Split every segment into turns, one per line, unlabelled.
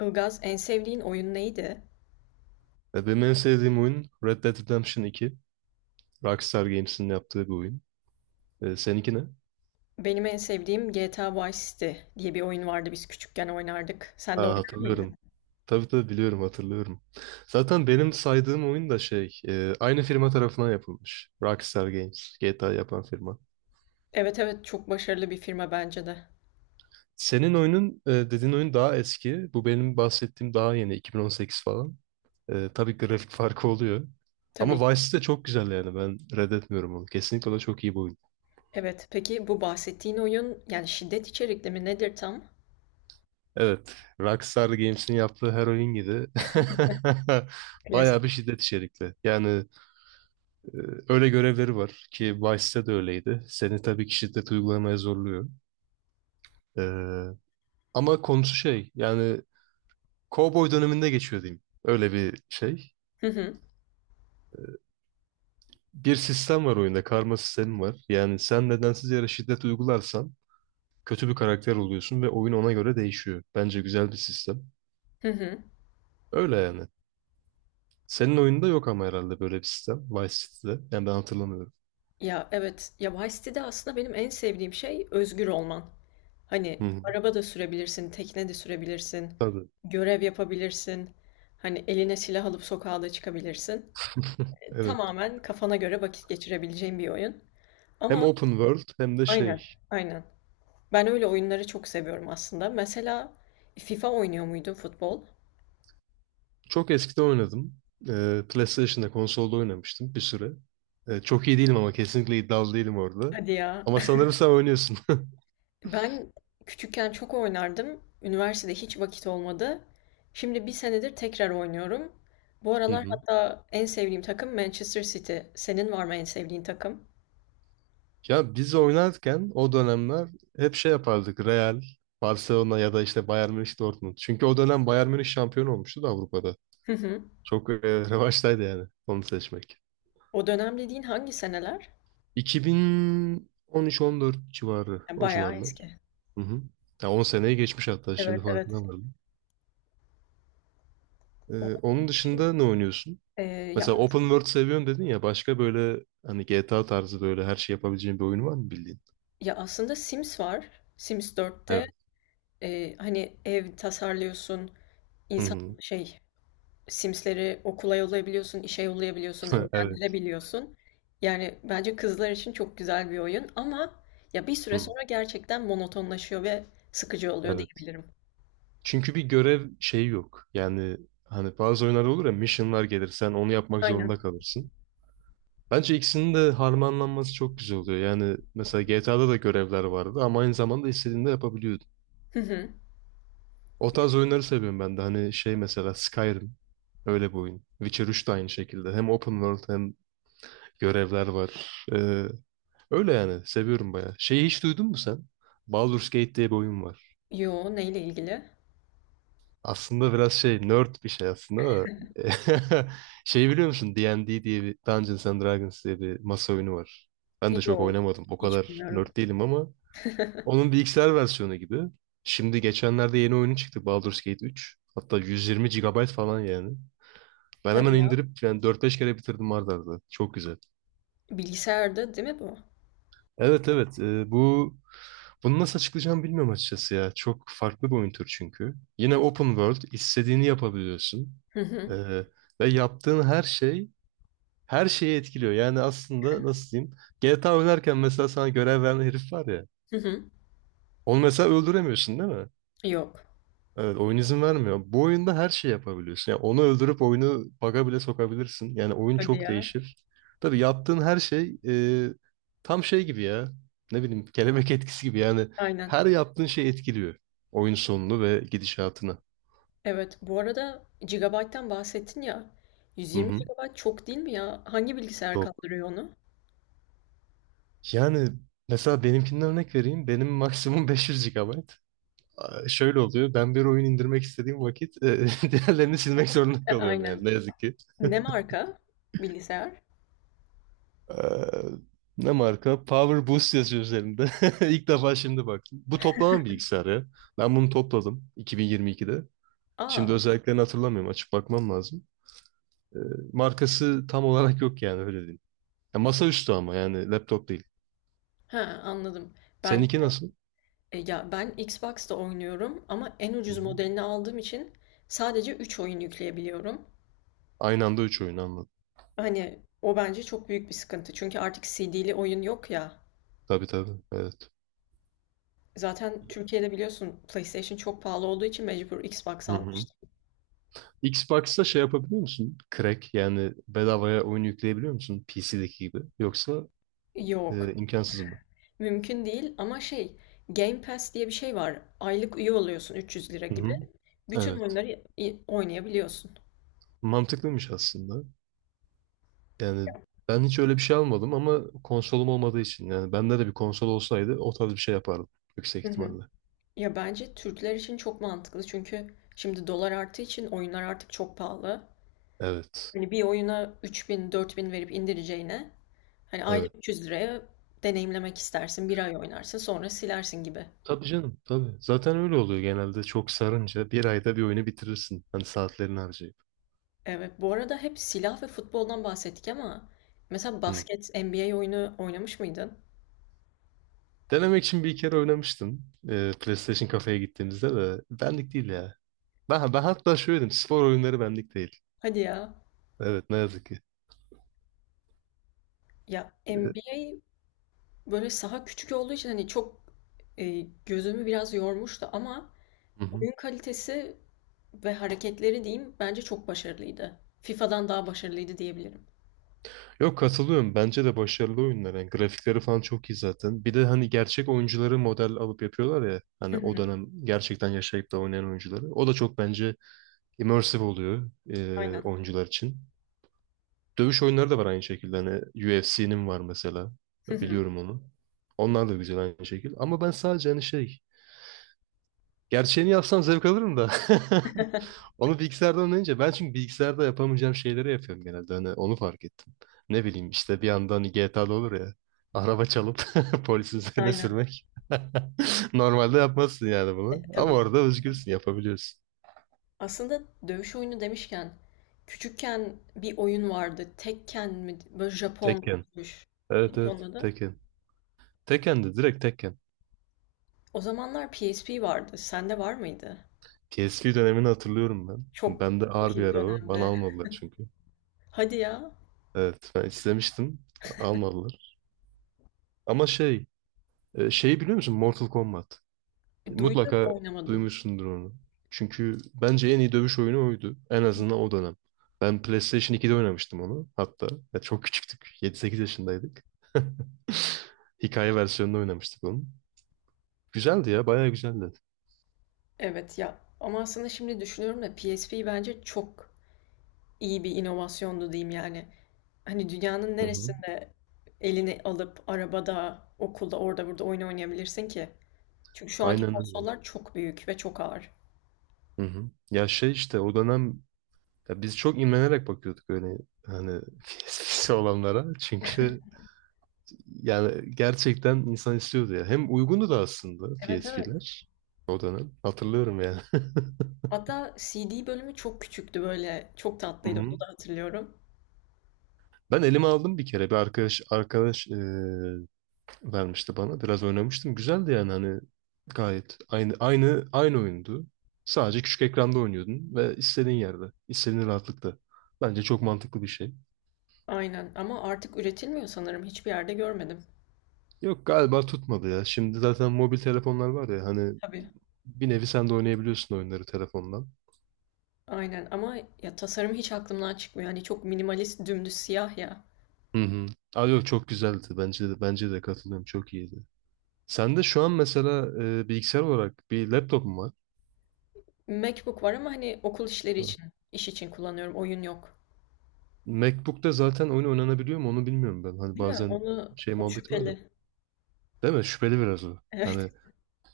Ilgaz, en sevdiğin oyun neydi?
Benim en sevdiğim oyun Red Dead Redemption 2. Rockstar Games'in yaptığı bir oyun. Seninki ne?
Benim en sevdiğim GTA Vice City diye bir oyun vardı, biz küçükken oynardık. Sen de
Aa,
oynar mıydın?
hatırlıyorum. Tabii tabii biliyorum hatırlıyorum. Zaten benim saydığım oyun da şey aynı firma tarafından yapılmış. Rockstar Games GTA yapan firma.
Evet, evet, çok başarılı bir firma bence de.
Senin oyunun dediğin oyun daha eski. Bu benim bahsettiğim daha yeni 2018 falan. Tabii grafik farkı oluyor.
Tabii
Ama
ki.
Vice City de çok güzel yani ben reddetmiyorum onu. Kesinlikle o da çok iyi bir oyun.
Evet, peki bu bahsettiğin oyun yani şiddet içerikli mi nedir tam?
Evet. Rockstar Games'in yaptığı her oyun gibi
Klasik.
bayağı bir şiddet içerikli. Yani e, öyle görevleri var ki Vice'de de öyleydi. Seni tabii ki şiddet uygulamaya zorluyor. E, Ama konusu şey yani Cowboy döneminde geçiyor diyeyim. Öyle bir şey.
Hı hı.
Bir sistem var oyunda. Karma sistemi var. Yani sen nedensiz yere şiddet uygularsan kötü bir karakter oluyorsun ve oyun ona göre değişiyor. Bence güzel bir sistem.
Hı hı.
Öyle yani. Senin oyunda yok ama herhalde böyle bir sistem. Vice City'de. Yani ben hatırlamıyorum.
Ya evet, ya Vice City'de aslında benim en sevdiğim şey özgür olman.
Hı
Hani
hı.
araba da sürebilirsin, tekne de sürebilirsin,
Tabii.
görev yapabilirsin. Hani eline silah alıp sokağa da çıkabilirsin.
Evet.
Tamamen kafana göre vakit geçirebileceğin bir oyun.
Hem
Ama
open world hem de
aynen,
şey.
aynen. Ben öyle oyunları çok seviyorum aslında. Mesela FIFA oynuyor muydun, futbol?
Çok eskide oynadım. PlayStation'da konsolda oynamıştım bir süre. Çok iyi değilim ama kesinlikle iddialı değilim orada.
Hadi ya.
Ama sanırım sen oynuyorsun.
Ben küçükken çok oynardım. Üniversitede hiç vakit olmadı. Şimdi bir senedir tekrar oynuyorum. Bu
Hı
aralar
hı.
hatta en sevdiğim takım Manchester City. Senin var mı en sevdiğin takım?
Ya biz oynarken o dönemler hep şey yapardık. Real, Barcelona ya da işte Bayern Münih, Dortmund. Çünkü o dönem Bayern Münih şampiyon olmuştu da Avrupa'da.
Hı hı.
Çok revaçtaydı yani onu seçmek.
O dönem dediğin hangi seneler?
2013-14 civarı
Ya,
o
bayağı
civarlar.
eski.
Hı hı. Ya 10 seneye geçmiş hatta şimdi
Evet, evet.
farkına vardım.
Onun
Onun
için,
dışında ne oynuyorsun?
e, ya
Mesela open world seviyorum dedin ya başka böyle hani GTA tarzı böyle her şey yapabileceğin bir oyun var mı bildiğin?
Ya aslında Sims var. Sims 4'te,
Evet.
hani ev tasarlıyorsun,
Hı
insan
hı.
şey Sims'leri okula yollayabiliyorsun, işe yollayabiliyorsun,
Evet.
evlendirebiliyorsun. Yani bence kızlar için çok güzel bir oyun ama ya bir süre
Hı.
sonra gerçekten monotonlaşıyor ve sıkıcı oluyor
Evet.
diyebilirim.
Çünkü bir görev şeyi yok. Yani hani bazı oyunlarda olur ya missionlar gelir sen onu yapmak zorunda
Aynen.
kalırsın. Bence ikisinin de harmanlanması çok güzel oluyor. Yani mesela GTA'da da görevler vardı ama aynı zamanda istediğinde yapabiliyorsun.
Hı hı.
O tarz oyunları seviyorum ben de. Hani şey mesela Skyrim. Öyle bir oyun. Witcher 3 de aynı şekilde. Hem open world hem görevler var. Öyle yani. Seviyorum bayağı. Şeyi hiç duydun mu sen? Baldur's Gate diye bir oyun var.
Yo, neyle ilgili?
Aslında biraz şey nerd bir şey aslında da. Şey biliyor musun? D&D diye bir Dungeons and Dragons diye bir masa oyunu var. Ben de çok
Yo,
oynamadım. O
hiç
kadar
bilmiyorum.
nerd değilim ama onun bilgisayar versiyonu gibi. Şimdi geçenlerde yeni oyunu çıktı Baldur's Gate 3. Hatta 120 gigabayt falan yani. Ben hemen
Hadi ya.
indirip yani 4-5 kere bitirdim arda arda. Çok güzel.
Bilgisayarda değil mi bu?
Evet evet, bunu nasıl açıklayacağımı bilmiyorum açıkçası ya. Çok farklı bir oyun türü çünkü. Yine open world istediğini yapabiliyorsun.
Hı hı.
E, Ve yaptığın her şeyi etkiliyor. Yani aslında nasıl diyeyim? GTA oynarken mesela sana görev veren herif var ya.
Hı hı.
Onu mesela öldüremiyorsun değil mi?
Yok.
Evet, oyun izin vermiyor. Bu oyunda her şey yapabiliyorsun. Yani onu öldürüp oyunu bug'a bile sokabilirsin. Yani oyun
Hadi
çok
ya.
değişir. Tabii yaptığın her şey tam şey gibi ya. Ne bileyim, kelebek etkisi gibi. Yani
Aynen.
her yaptığın şey etkiliyor oyun sonunu ve gidişatını.
Evet, bu arada GB'dan bahsettin ya.
Hı
120
hı.
gigabayt çok değil mi ya? Hangi bilgisayar
Çok.
kaldırıyor onu?
Yani mesela benimkinden örnek vereyim. Benim maksimum 500 GB. Aa, şöyle oluyor. Ben bir oyun indirmek istediğim vakit diğerlerini silmek zorunda
E,
kalıyorum
aynen.
yani ne yazık ki.
Ne marka bilgisayar?
Eee, Ne marka? Power Boost yazıyor üzerinde. İlk defa şimdi baktım. Bu toplama bilgisayarı ya. Ben bunu topladım 2022'de. Şimdi
Aa,
özelliklerini hatırlamıyorum. Açıp bakmam lazım. Eee, Markası tam olarak yok yani öyle diyeyim. Ya masaüstü ama yani laptop değil.
ha, anladım. Ben
Seninki nasıl?
e, ya ben Xbox'ta oynuyorum ama en ucuz
Hı-hı.
modelini aldığım için sadece 3 oyun yükleyebiliyorum.
Aynı anda üç oyun, anladım.
Hani o bence çok büyük bir sıkıntı. Çünkü artık CD'li oyun yok ya.
Tabii tabii. Evet.
Zaten Türkiye'de biliyorsun PlayStation çok pahalı olduğu için mecbur Xbox
Hı-hı.
almıştım.
Xbox'ta şey yapabiliyor musun? Crack yani bedavaya oyun yükleyebiliyor musun? PC'deki gibi. Yoksa
Yok,
imkansız mı?
mümkün değil ama şey, Game Pass diye bir şey var. Aylık üye oluyorsun 300 lira gibi.
Hı-hı.
Bütün oyunları i- oynayabiliyorsun.
Mantıklıymış aslında. Yani ben hiç öyle bir şey almadım ama konsolum olmadığı için yani bende de bir konsol olsaydı o tarz bir şey yapardım yüksek
Hı hı.
ihtimalle.
Ya bence Türkler için çok mantıklı çünkü şimdi dolar arttığı için oyunlar artık çok pahalı.
Evet.
Hani bir oyuna 3000 4000 verip indireceğine, hani ayda
Evet.
300 liraya deneyimlemek istersin. Bir ay oynarsın sonra silersin gibi.
Tabii canım tabii. Zaten öyle oluyor genelde, çok sarınca bir ayda bir oyunu bitirirsin. Hani saatlerini harcayıp.
Evet, bu arada hep silah ve futboldan bahsettik ama mesela
Hı.
basket NBA oyunu oynamış mıydın?
Denemek için bir kere oynamıştım. PlayStation kafeye gittiğimizde de benlik değil ya. Ben hatta şöyle dedim, spor oyunları benlik değil.
Hadi ya.
Evet ne yazık ki.
Ya
Ee,
NBA. Böyle saha küçük olduğu için hani çok e, gözümü biraz yormuştu ama
Hı hı.
oyun kalitesi ve hareketleri diyeyim bence çok başarılıydı. FIFA'dan daha başarılıydı diyebilirim.
Yok, katılıyorum. Bence de başarılı oyunlar. Yani grafikleri falan çok iyi zaten. Bir de hani gerçek oyuncuları model alıp yapıyorlar ya.
Hı
Hani o
hı.
dönem gerçekten yaşayıp da oynayan oyuncuları. O da çok bence immersive oluyor
Aynen.
oyuncular için. Dövüş oyunları da var aynı şekilde. Hani UFC'nin var mesela.
Hı hı.
Biliyorum onu. Onlar da güzel aynı şekilde. Ama ben sadece hani şey... Gerçeğini yapsam zevk alırım da. Onu bilgisayardan oynayınca ben, çünkü bilgisayarda yapamayacağım şeyleri yapıyorum genelde. Hani onu fark ettim. Ne bileyim işte, bir yandan hani GTA'da olur ya. Araba çalıp polisin üzerine
Aynen.
sürmek. Normalde yapmazsın yani
E,
bunu. Ama
tabii.
orada özgürsün, yapabiliyorsun.
Aslında dövüş oyunu demişken, küçükken bir oyun vardı. Tekken mi? Böyle Japon
Tekken.
dövüş.
Evet
Neydi onun
evet,
adı?
Tekken. Tekken de direkt Tekken.
O zamanlar PSP vardı. Sende var mıydı?
PSP dönemini hatırlıyorum ben.
Çok
Bende
çok
ağır bir
iyi bir
araba. Bana
dönemde.
almadılar çünkü.
Hadi ya.
Evet ben istemiştim. Almadılar. Ama şey şeyi biliyor musun? Mortal Kombat.
Duydum,
Mutlaka
oynamadım.
duymuşsundur onu. Çünkü bence en iyi dövüş oyunu oydu. En azından o dönem. Ben PlayStation 2'de oynamıştım onu hatta. Ya çok küçüktük. 7-8 yaşındaydık. Hikaye versiyonunu oynamıştık onun. Güzeldi ya, bayağı güzeldi.
Evet ya, ama aslında şimdi düşünüyorum da PSP bence çok iyi bir inovasyondu diyeyim yani. Hani dünyanın
Hı hı.
neresinde elini alıp arabada, okulda, orada burada oyun oynayabilirsin ki? Çünkü şu anki
Aynen öyle.
konsollar çok büyük ve çok ağır.
Hı hı. Ya şey işte o dönem, ya biz çok imrenerek bakıyorduk öyle hani eskisi olanlara. Çünkü yani gerçekten insan istiyordu ya. Hem uygundu da aslında
Evet, evet.
PSP'ler o dönem. Hatırlıyorum yani.
Hatta CD bölümü çok küçüktü böyle. Çok
Hı
tatlıydı, onu
hı.
da hatırlıyorum.
Ben elime aldım bir kere. Bir arkadaş vermişti bana. Biraz oynamıştım. Güzeldi yani, hani gayet aynı oyundu. Sadece küçük ekranda oynuyordun ve istediğin yerde, istediğin rahatlıkta. Bence çok mantıklı bir şey.
Aynen, ama artık üretilmiyor sanırım. Hiçbir yerde görmedim.
Yok galiba tutmadı ya. Şimdi zaten mobil telefonlar var ya, hani
Tabii.
bir nevi sen de oynayabiliyorsun oyunları telefondan.
Aynen, ama ya tasarım hiç aklımdan çıkmıyor. Hani çok minimalist, dümdüz siyah ya.
Hı hı. Aa, yok çok güzeldi. Bence de, bence de katılıyorum. Çok iyiydi. Sen de şu an mesela bilgisayar olarak bir laptop mu
MacBook var ama hani okul işleri
var?
için, iş için kullanıyorum. Oyun yok.
MacBook'ta zaten oyun oynanabiliyor mu onu bilmiyorum ben. Hani
Değil mi?
bazen
Onu
şey
o
muhabbeti var ya.
şüpheli.
Değil mi? Şüpheli biraz o.
Evet.
Hani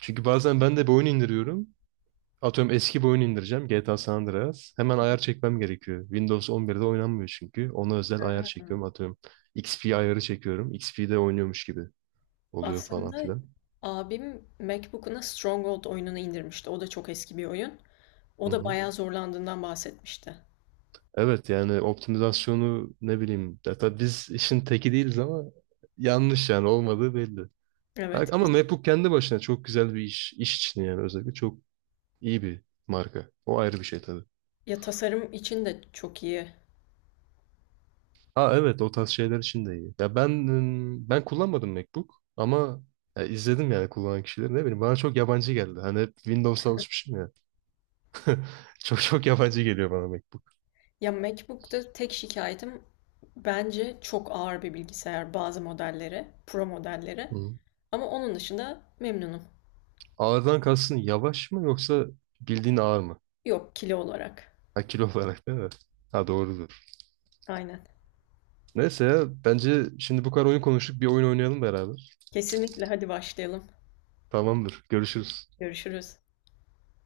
çünkü bazen ben de bir oyun indiriyorum. Atıyorum eski bir oyun indireceğim. GTA San Andreas. Hemen ayar çekmem gerekiyor. Windows 11'de oynanmıyor çünkü. Ona özel ayar
Ha.
çekiyorum. Atıyorum XP ayarı çekiyorum. XP'de oynuyormuş gibi oluyor falan
Aslında
filan.
abim MacBook'una Stronghold oyununu indirmişti. O da çok eski bir oyun.
Hı
O da
hı.
bayağı zorlandığından bahsetmişti.
Evet yani optimizasyonu, ne bileyim. Ya tabii biz işin teki değiliz ama yanlış yani, olmadığı belli.
Evet.
Ama
Kesin.
MacBook kendi başına çok güzel bir iş. İş için yani özellikle çok iyi bir marka. O ayrı bir şey tabii.
Ya tasarım için de çok iyi.
Ha evet, o tarz şeyler için de iyi. Ya ben kullanmadım MacBook ama ya izledim yani kullanan kişileri, ne bileyim, bana çok yabancı geldi. Hani hep Windows'a alışmışım ya. Çok çok yabancı geliyor bana MacBook.
Ya MacBook'ta tek şikayetim bence çok ağır bir bilgisayar, bazı modelleri, pro modelleri.
Hı.
Ama onun dışında memnunum.
Ağırdan kalsın yavaş mı, yoksa bildiğin ağır mı?
Yok, kilo olarak.
Ha kilo olarak değil mi? Ha doğrudur.
Aynen.
Neyse ya, bence şimdi bu kadar oyun konuştuk, bir oyun oynayalım beraber.
Kesinlikle, hadi başlayalım.
Tamamdır. Görüşürüz.
Görüşürüz.